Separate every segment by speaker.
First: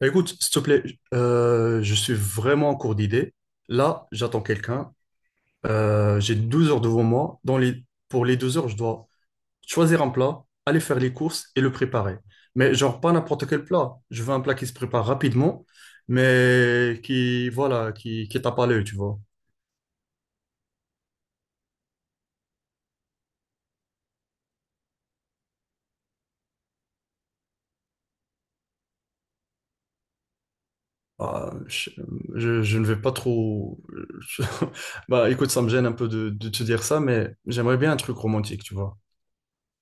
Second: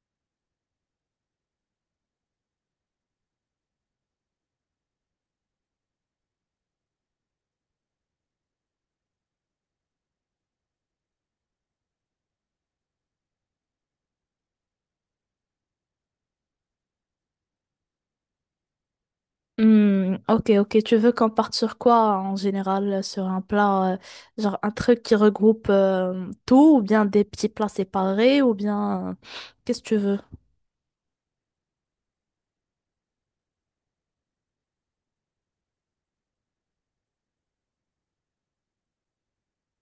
Speaker 1: Bah, écoute, s'il te plaît, je suis vraiment en cours d'idée. Là, j'attends quelqu'un. J'ai 12 heures devant moi. Pour les 12 heures, je dois choisir un plat, aller faire les courses et le préparer. Mais genre, pas n'importe quel plat. Je veux un plat qui se prépare rapidement, mais qui, voilà, qui tape à l'œil, tu vois.
Speaker 2: Hmm, ok, ok. Tu veux qu'on parte sur quoi en général? Sur un plat, genre un truc qui regroupe tout, ou bien des petits plats séparés, ou bien qu'est-ce que tu veux?
Speaker 1: Ah, je, je ne vais pas trop... Bah, écoute, ça me gêne un peu de te dire ça, mais j'aimerais bien un truc romantique, tu vois.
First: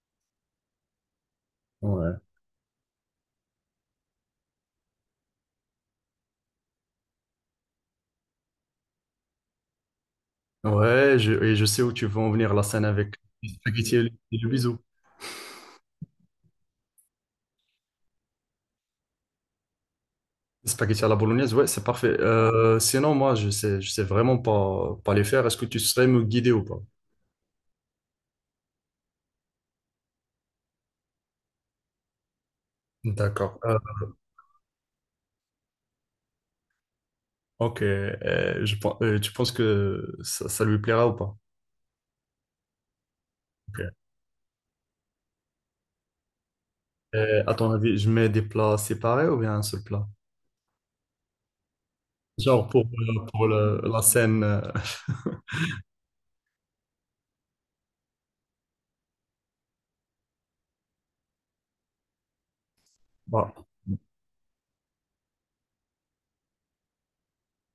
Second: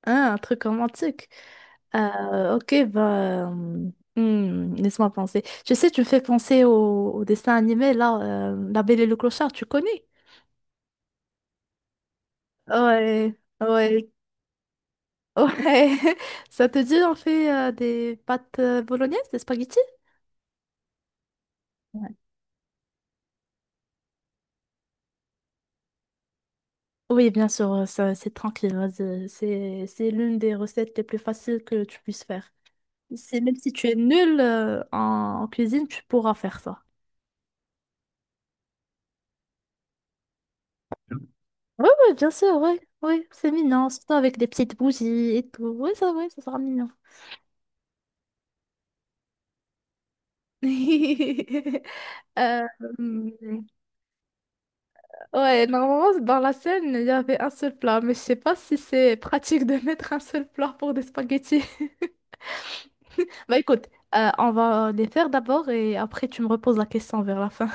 Speaker 2: Hein, un truc romantique. Ok, bah, hmm, laisse-moi penser. Tu sais, tu me fais penser au dessin animé là, La Belle et le Clochard. Tu connais?
Speaker 1: Ouais, et je sais où tu veux en venir, la scène avec
Speaker 2: Ouais,
Speaker 1: les spaghettis
Speaker 2: ouais,
Speaker 1: et le bisou.
Speaker 2: ouais. Ça te dit on fait des pâtes bolognaises, des spaghettis?
Speaker 1: Les spaghettis à la bolognaise, ouais, c'est parfait. Sinon, moi, je sais vraiment pas les faire. Est-ce que tu serais me guider ou pas?
Speaker 2: Oui, bien sûr, ça, c'est tranquille. Vas-y. C'est l'une des recettes les plus faciles que tu puisses faire. C'est même
Speaker 1: D'accord.
Speaker 2: si tu es nul en cuisine, tu pourras faire ça.
Speaker 1: Ok, tu penses que ça lui plaira ou pas?
Speaker 2: Oui, oui, bien sûr, oui, oui, c'est mignon,
Speaker 1: Ok.
Speaker 2: surtout avec des petites bougies et tout. Oui, ça sera mignon.
Speaker 1: À ton avis, je mets des plats séparés ou bien un seul plat?
Speaker 2: Euh,
Speaker 1: Genre pour
Speaker 2: hum,
Speaker 1: la scène.
Speaker 2: ouais, normalement, dans la scène, il y avait un seul plat, mais je sais pas si c'est pratique de mettre un seul plat pour des spaghettis.
Speaker 1: Bah,
Speaker 2: Bah écoute, on va les faire d'abord et après tu me reposes la question vers la fin.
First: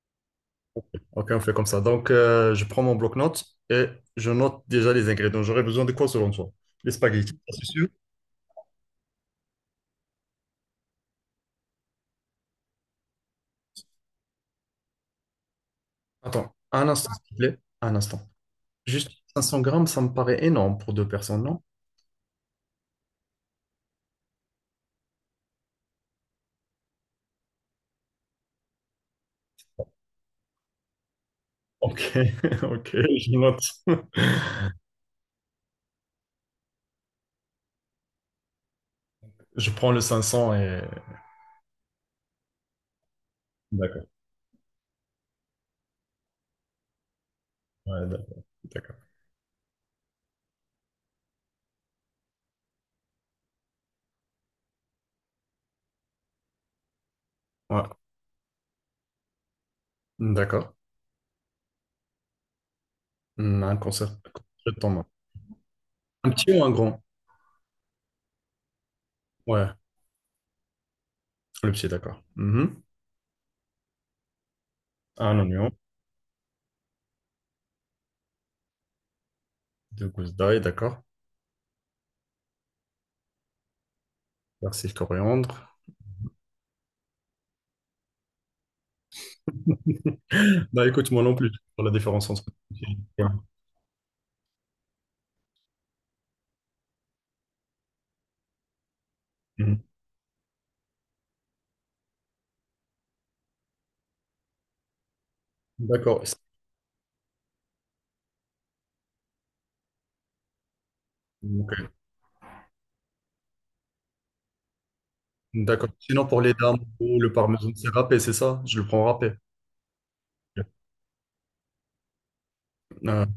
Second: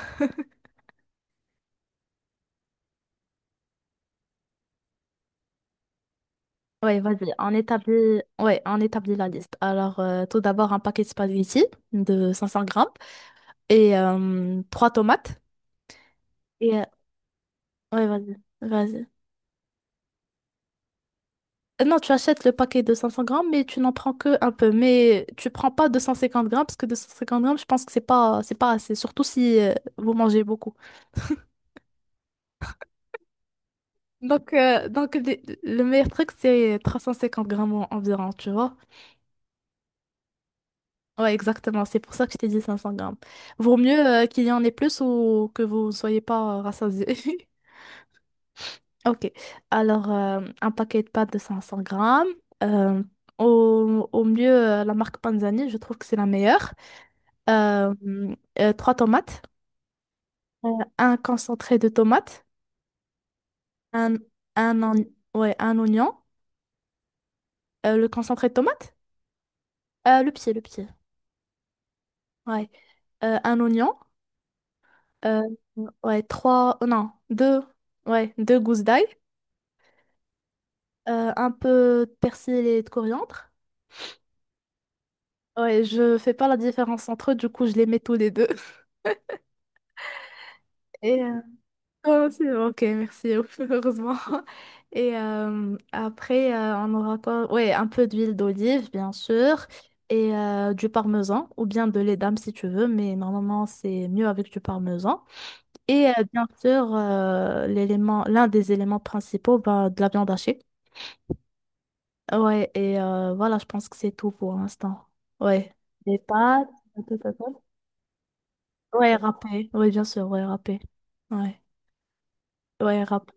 Speaker 1: ok, on fait comme ça. Donc, je prends mon bloc-notes et je note déjà les ingrédients. J'aurais besoin de quoi selon toi? Les
Speaker 2: Oui, vas-y,
Speaker 1: spaghettis,
Speaker 2: on
Speaker 1: ça, c'est sûr.
Speaker 2: établit... ouais, on établit la liste. Alors, tout d'abord, un paquet de spaghettis de 500 grammes et trois tomates.
Speaker 1: Attends,
Speaker 2: Et,
Speaker 1: un instant, s'il te plaît. Un
Speaker 2: ouais,
Speaker 1: instant.
Speaker 2: vas-y, vas-y.
Speaker 1: Juste 500 grammes, ça me paraît énorme pour deux personnes, non?
Speaker 2: Non, tu achètes le paquet de 500 grammes, mais tu n'en prends que un peu. Mais tu prends pas 250 grammes, parce que 250 grammes, je pense que c'est pas assez, surtout si vous mangez beaucoup.
Speaker 1: Ok, ok, je note.
Speaker 2: Donc, euh, donc le, le meilleur truc, c'est 350 grammes environ, tu vois.
Speaker 1: Je prends le 500 et...
Speaker 2: Ouais, exactement. C'est pour ça que je t'ai dit 500 grammes. Vaut mieux
Speaker 1: D'accord,
Speaker 2: qu'il y en ait plus ou que vous ne soyez pas rassasiés.
Speaker 1: ouais, d'accord. D'accord.
Speaker 2: Ok. Alors, un paquet de pâtes de 500 grammes. Euh, Au mieux, la marque Panzani, je trouve que c'est la meilleure.
Speaker 1: Ouais,
Speaker 2: Euh, trois tomates. euh,
Speaker 1: d'accord.
Speaker 2: un concentré de tomates.
Speaker 1: Hmm, un concert.
Speaker 2: Un,
Speaker 1: je t'en-
Speaker 2: ouais, un oignon.
Speaker 1: Un petit ou un grand?
Speaker 2: Le concentré de tomate?
Speaker 1: Ouais,
Speaker 2: Le pied, le pied.
Speaker 1: le petit, d'accord.
Speaker 2: Ouais.
Speaker 1: Mhm.
Speaker 2: Un oignon.
Speaker 1: Un
Speaker 2: euh,
Speaker 1: oignon,
Speaker 2: ouais, trois... Non, deux. Ouais, deux gousses d'ail.
Speaker 1: deux gousses d'ail, d'accord.
Speaker 2: Un peu de persil et de coriandre.
Speaker 1: Persil, coriandre.
Speaker 2: Ouais, je fais pas la différence entre eux, du coup, je les mets tous les deux.
Speaker 1: Bah écoute,
Speaker 2: Et
Speaker 1: moi non plus, pour la
Speaker 2: oh,
Speaker 1: différence entre...
Speaker 2: c'est bon, ok,
Speaker 1: Ouais.
Speaker 2: merci, heureusement. Et après, on aura quoi? Ouais, un peu d'huile d'olive, bien sûr,
Speaker 1: Mhm.
Speaker 2: et du parmesan, ou bien de lait d'âme si tu veux, mais normalement, c'est mieux avec du parmesan. Et
Speaker 1: D'accord.
Speaker 2: bien sûr, l'un des éléments principaux, bah, de la viande hachée.
Speaker 1: Ok.
Speaker 2: Ouais, et voilà, je pense que c'est tout pour l'instant. Ouais.
Speaker 1: D'accord.
Speaker 2: Des
Speaker 1: Sinon, pour les
Speaker 2: pâtes,
Speaker 1: dames, le
Speaker 2: patata.
Speaker 1: parmesan, c'est râpé, c'est ça? Je le prends
Speaker 2: Ouais,
Speaker 1: râpé.
Speaker 2: râpé. Ouais, bien sûr, ouais, râpé. Ouais, ouais,
Speaker 1: Euh,
Speaker 2: râpé.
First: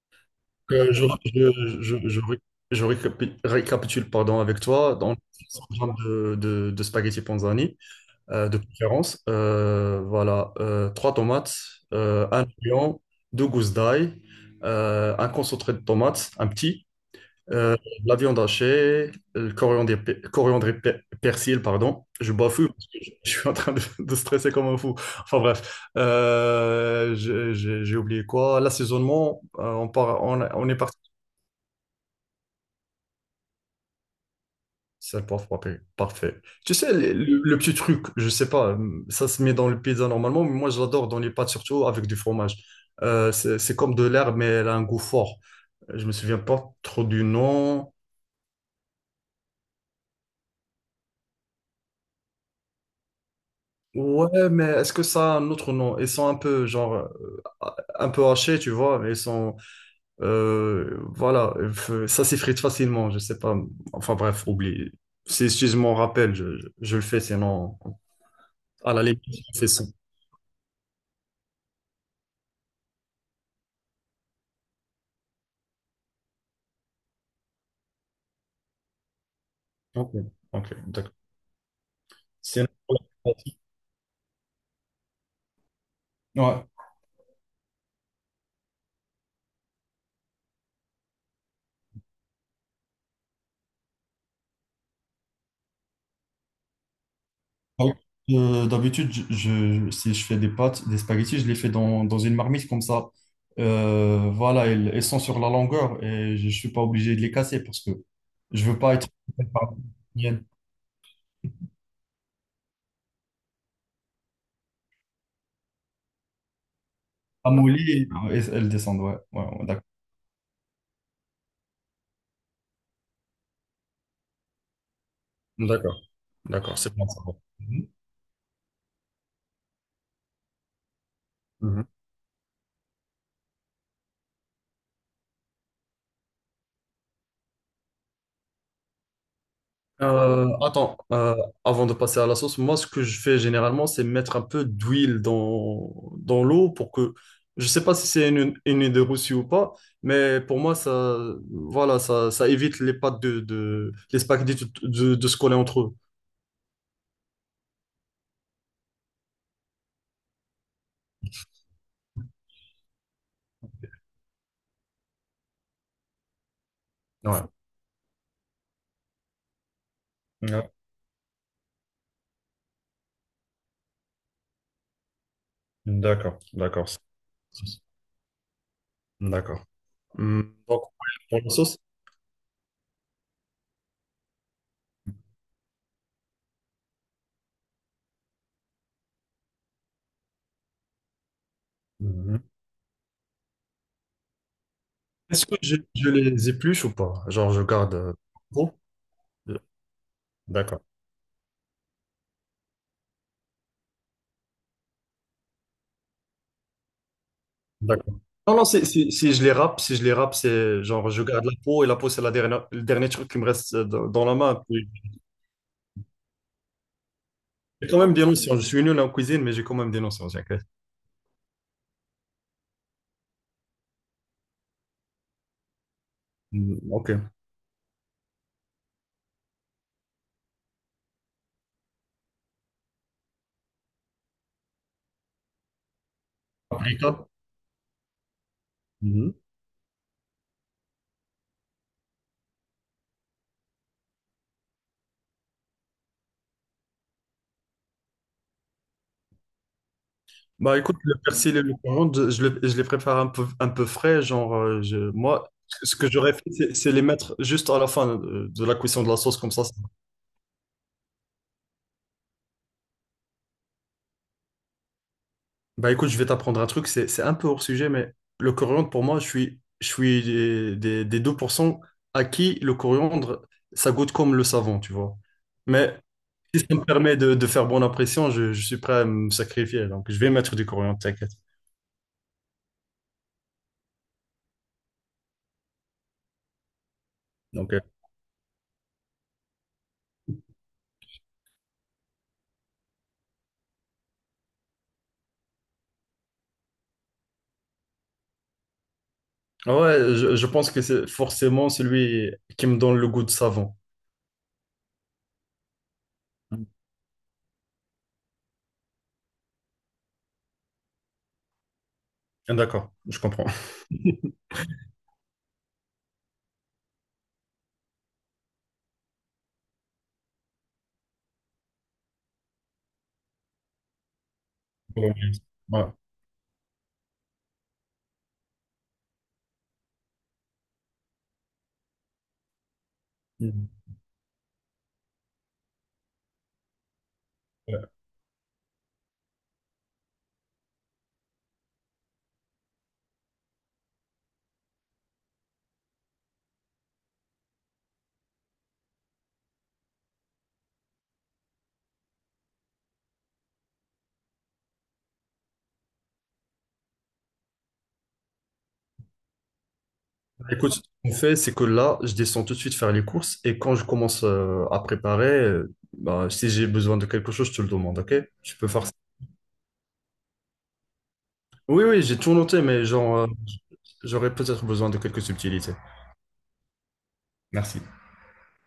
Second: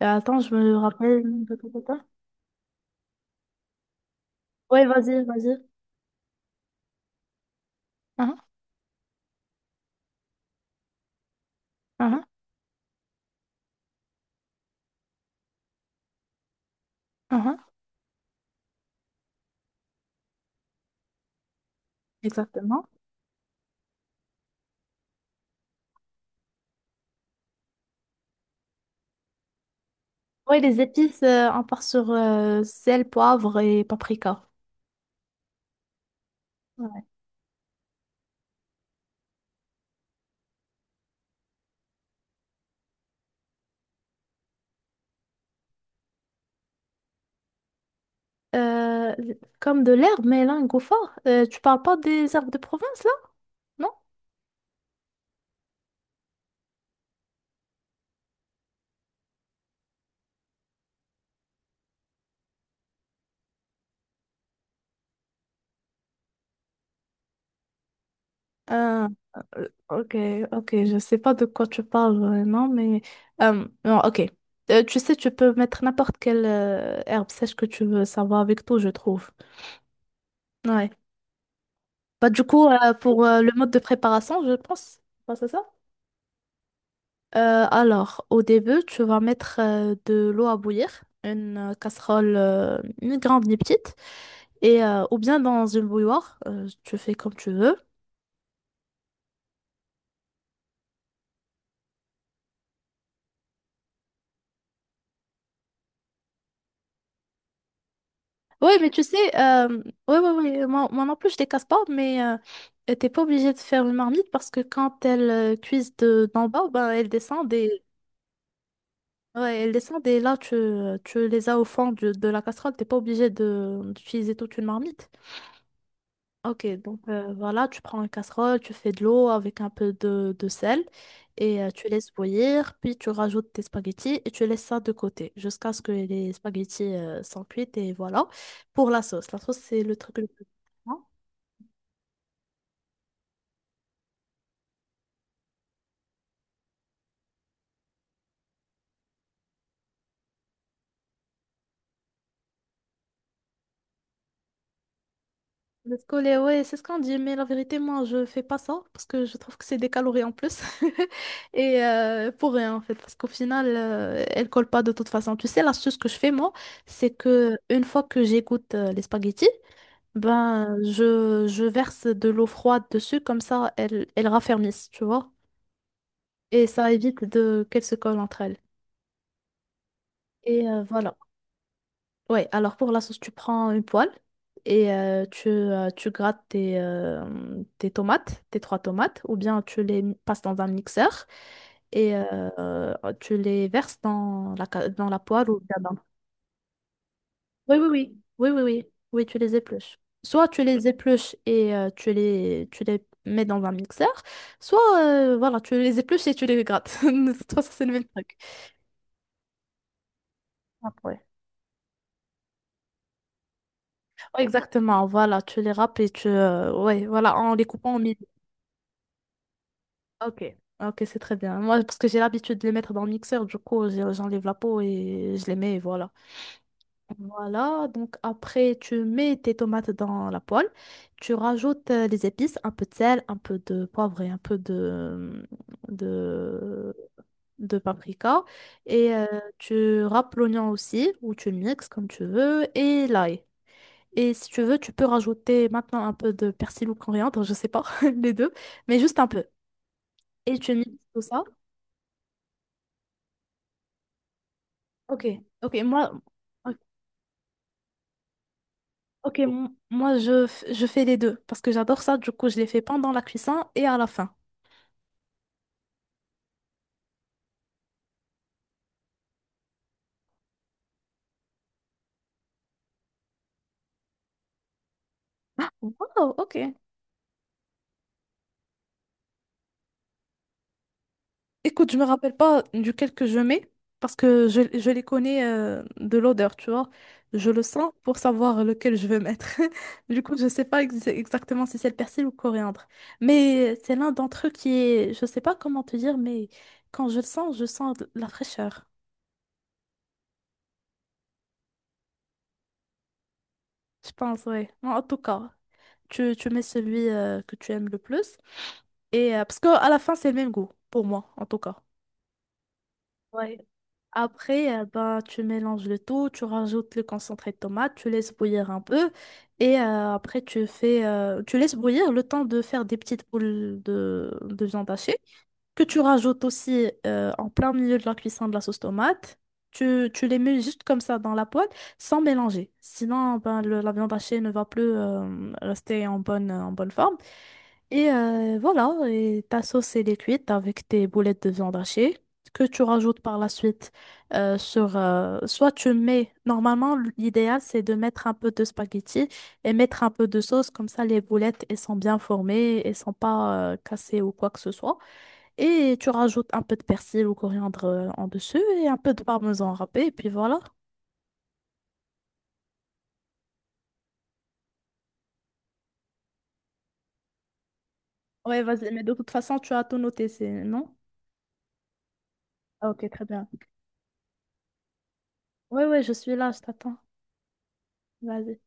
Speaker 2: Et attends, je me
Speaker 1: que
Speaker 2: rappelle. Patata.
Speaker 1: je ré- Je récapitule pardon, avec
Speaker 2: Ouais,
Speaker 1: toi. Donc,
Speaker 2: vas-y, vas-y.
Speaker 1: 100 grammes de spaghetti panzani,
Speaker 2: Uhum,
Speaker 1: de préférence. Voilà, Trois tomates,
Speaker 2: uhum,
Speaker 1: un oignon, deux gousses d'ail, un concentré de tomates, un petit.
Speaker 2: uhum.
Speaker 1: Euh, de la viande hachée, le coriandre, coriandre et persil, pardon. Je bafoue parce
Speaker 2: Exactement.
Speaker 1: que je suis en train de stresser comme un fou. Enfin bref, j'ai oublié quoi. L'assaisonnement,
Speaker 2: Ouais,
Speaker 1: on est
Speaker 2: les
Speaker 1: parti.
Speaker 2: épices, on part sur sel, poivre et paprika.
Speaker 1: Sel, poivre, paprika. Parfait. Tu sais,
Speaker 2: Ouais.
Speaker 1: le petit truc, je sais pas, ça se met dans le pizza normalement, mais moi je l'adore dans les pâtes, surtout avec du fromage. C'est comme de l'herbe, mais elle a un goût fort. Je me souviens pas trop du nom.
Speaker 2: Euh, Comme de l'herbe, mais là, un goût fort. Tu parles pas des herbes de province, là?
Speaker 1: Ouais, mais est-ce que ça a un autre nom? Ils sont un peu, genre, un peu hachés, tu vois, mais ils sont, voilà, ça s'effrite facilement, je sais pas. Enfin bref, oublie. Si je m'en rappelle, je le fais, sinon, à la
Speaker 2: Ah,
Speaker 1: limite, je fais ça.
Speaker 2: ok, ok, je sais pas de quoi tu parles vraiment, mais non, ok. Tu sais, tu peux mettre n'importe quelle herbe sèche que tu veux, ça va avec tout, je trouve.
Speaker 1: Ok, ok,
Speaker 2: Ouais.
Speaker 1: d'accord.
Speaker 2: Bah, du coup,
Speaker 1: Sinon,
Speaker 2: pour le mode de préparation, je pense, bah, c'est ça?
Speaker 1: ouais.
Speaker 2: Alors, au début, tu vas mettre de l'eau à bouillir, une casserole, ni grande ni petite, et ou bien dans une bouilloire, tu fais comme tu veux.
Speaker 1: Ah oui. D'habitude, si je fais des pâtes, des spaghettis, je les fais dans une marmite comme ça. Voilà, elles, elles sont sur la longueur et je ne suis pas obligé de les casser parce que je
Speaker 2: Oui,
Speaker 1: veux
Speaker 2: mais
Speaker 1: pas
Speaker 2: tu
Speaker 1: être
Speaker 2: sais, ouais, ouais, ouais, moi non plus, je les casse pas, mais t'es pas obligé de faire une marmite parce que quand elles cuisent d'en bas, ben, elles descendent et,
Speaker 1: amolli et elles, elles descendent. Ouais, ouais,
Speaker 2: ouais,
Speaker 1: ouais,
Speaker 2: elles
Speaker 1: d'accord.
Speaker 2: descendent et là, tu les as au fond de la casserole, t'es pas obligé de, d'utiliser toute une marmite.
Speaker 1: D'accord,
Speaker 2: Ok,
Speaker 1: d'accord, c'est
Speaker 2: donc
Speaker 1: bon. Ça va.
Speaker 2: voilà, tu
Speaker 1: Mhm.
Speaker 2: prends une casserole, tu fais de l'eau avec un peu de sel et
Speaker 1: Mhm.
Speaker 2: tu laisses bouillir, puis tu rajoutes tes spaghettis et tu laisses ça de côté jusqu'à ce que les spaghettis sont cuits et voilà. Pour la sauce c'est le truc le plus
Speaker 1: Euh, attends,
Speaker 2: important.
Speaker 1: euh, avant de passer à la sauce, moi ce que je fais généralement c'est mettre un peu d'huile dans l'eau pour que, je sais pas si c'est une idée reçue ou pas, mais pour moi ça, voilà, ça évite les pâtes de les spaghettis de de se coller entre eux.
Speaker 2: Le scolé, ouais, c'est ce qu'on dit, mais la vérité, moi, je fais pas ça parce que je trouve que c'est des calories en plus. Et pour rien, en fait, parce qu'au final, elle colle pas de toute façon. Tu sais, l'astuce que je fais, moi, c'est
Speaker 1: Ouais.
Speaker 2: que une fois que j'égoutte les spaghettis,
Speaker 1: Ouais.
Speaker 2: ben, je verse de l'eau froide dessus, comme ça, elles, elles raffermissent, tu vois.
Speaker 1: D'accord,
Speaker 2: Et
Speaker 1: d'accord,
Speaker 2: ça évite de qu'elles se collent entre elles.
Speaker 1: d'accord.
Speaker 2: Et
Speaker 1: Donc,
Speaker 2: voilà.
Speaker 1: pour la sauce.
Speaker 2: Ouais, alors pour la sauce, tu prends une poêle et tu grattes tes, tes tomates, tes trois tomates, ou bien tu les passes dans un mixeur et
Speaker 1: Mhm.
Speaker 2: tu les verses dans la, dans la
Speaker 1: Est-ce
Speaker 2: poêle
Speaker 1: que
Speaker 2: ou bien dans...
Speaker 1: je les épluche ou pas? Genre je
Speaker 2: Oui, oui,
Speaker 1: garde.
Speaker 2: oui, oui, oui,
Speaker 1: Gros.
Speaker 2: oui, oui, tu les épluches. Soit tu
Speaker 1: D'accord.
Speaker 2: les épluches et tu les mets dans un mixeur, soit voilà, tu les épluches et tu les grattes. De toute façon, c'est le même
Speaker 1: D'accord.
Speaker 2: truc.
Speaker 1: Non, non, si je les râpe, si je les râpe, c'est genre je
Speaker 2: Après.
Speaker 1: garde la peau et la peau, c'est la dernière, le dernier truc qui me reste dans la
Speaker 2: Ouais,
Speaker 1: main. Puis,
Speaker 2: exactement, voilà, tu les râpes et tu... ouais, voilà, en les
Speaker 1: j'ai
Speaker 2: coupant en
Speaker 1: quand même des notions. Je suis nul en cuisine, mais j'ai quand même des notions,
Speaker 2: ok,
Speaker 1: t'inquiète.
Speaker 2: ok, c'est très bien. Moi, parce que j'ai l'habitude de les mettre dans le mixeur, du coup, j'enlève la peau et je les mets, et voilà.
Speaker 1: Mm, ok.
Speaker 2: Voilà, donc après, tu mets tes tomates dans la poêle, tu rajoutes les épices, un peu de sel, un peu de poivre et un peu de,
Speaker 1: Paprika.
Speaker 2: de paprika. Et
Speaker 1: Mhm.
Speaker 2: tu râpes l'oignon aussi, ou tu le mixes comme tu veux, et l'ail. Et si tu veux, tu peux rajouter maintenant un peu de persil ou coriandre, je sais pas, les deux, mais juste un peu. Et tu
Speaker 1: Bah écoute,
Speaker 2: mixes
Speaker 1: le
Speaker 2: tout ça.
Speaker 1: persil et le coriandre, je les prépare un peu frais. Genre,
Speaker 2: Ok,
Speaker 1: moi,
Speaker 2: ok,
Speaker 1: ce
Speaker 2: moi,
Speaker 1: que j'aurais fait, c'est
Speaker 2: ok,
Speaker 1: les mettre juste à la fin de la cuisson de la sauce,
Speaker 2: ok,
Speaker 1: comme ça.
Speaker 2: moi je fais les deux parce que j'adore ça. Du coup, je les fais pendant la cuisson et à la fin.
Speaker 1: Bah écoute, je vais t'apprendre un truc, c'est un peu hors sujet, mais le coriandre, pour moi, je suis des 2% à qui le coriandre, ça goûte comme le savon, tu vois.
Speaker 2: Ah,
Speaker 1: Mais
Speaker 2: wow,
Speaker 1: si
Speaker 2: ok.
Speaker 1: ça me permet de faire bonne impression, je suis prêt à me sacrifier. Donc, je vais mettre du coriandre, t'inquiète.
Speaker 2: Écoute, je me rappelle pas duquel que je mets parce que je les connais de l'odeur, tu vois. Je le
Speaker 1: Donc,
Speaker 2: sens pour savoir lequel je veux mettre. Du coup, je sais pas exactement si c'est le persil ou le coriandre. Mais c'est l'un d'entre eux qui est, je sais pas comment te dire, mais quand je le sens, je sens de la fraîcheur.
Speaker 1: ouais, je pense que c'est forcément celui qui me donne le goût de savon.
Speaker 2: Je pense, ouais. En tout cas, tu mets celui que tu aimes le plus. Et parce qu'à la fin, c'est le même goût, pour moi, en tout cas.
Speaker 1: D'accord, je comprends.
Speaker 2: Ouais. Après, ben, tu mélanges le tout, tu rajoutes le concentré de tomate, tu laisses bouillir un peu. Et après, tu laisses bouillir le temps de faire des petites boules de viande hachée, que tu rajoutes aussi en plein milieu de la cuisson de la sauce tomate. Tu les mets juste comme ça dans la poêle, sans mélanger. Sinon, ben, la viande hachée ne va plus rester en bonne forme.
Speaker 1: Ouais.
Speaker 2: Et voilà, et ta sauce elle est cuite avec tes boulettes de viande hachée que tu rajoutes par la suite sur... soit tu mets... Normalement, l'idéal, c'est de mettre un peu de spaghetti et mettre un peu de sauce. Comme ça, les boulettes, elles sont bien formées, elles sont pas cassées ou quoi que ce soit. Et tu rajoutes un peu de persil ou coriandre en dessus et un peu de parmesan râpé. Et puis voilà.
Speaker 1: Écoute, ce qu'on fait, c'est que là, je descends tout de suite faire les courses et quand je commence à préparer, bah, si j'ai besoin de quelque chose, je te le demande, ok? Tu
Speaker 2: Ouais,
Speaker 1: peux faire
Speaker 2: vas-y,
Speaker 1: ça.
Speaker 2: mais de toute façon, tu as tout noté, c'est... Non?
Speaker 1: Oui, oui, j'ai tout noté, mais
Speaker 2: Ah, ok,
Speaker 1: genre,
Speaker 2: très bien.
Speaker 1: j'aurais peut-être besoin de quelques subtilités.
Speaker 2: Ouais, ouais, je suis là, je t'attends.
Speaker 1: Merci.
Speaker 2: Vas-y.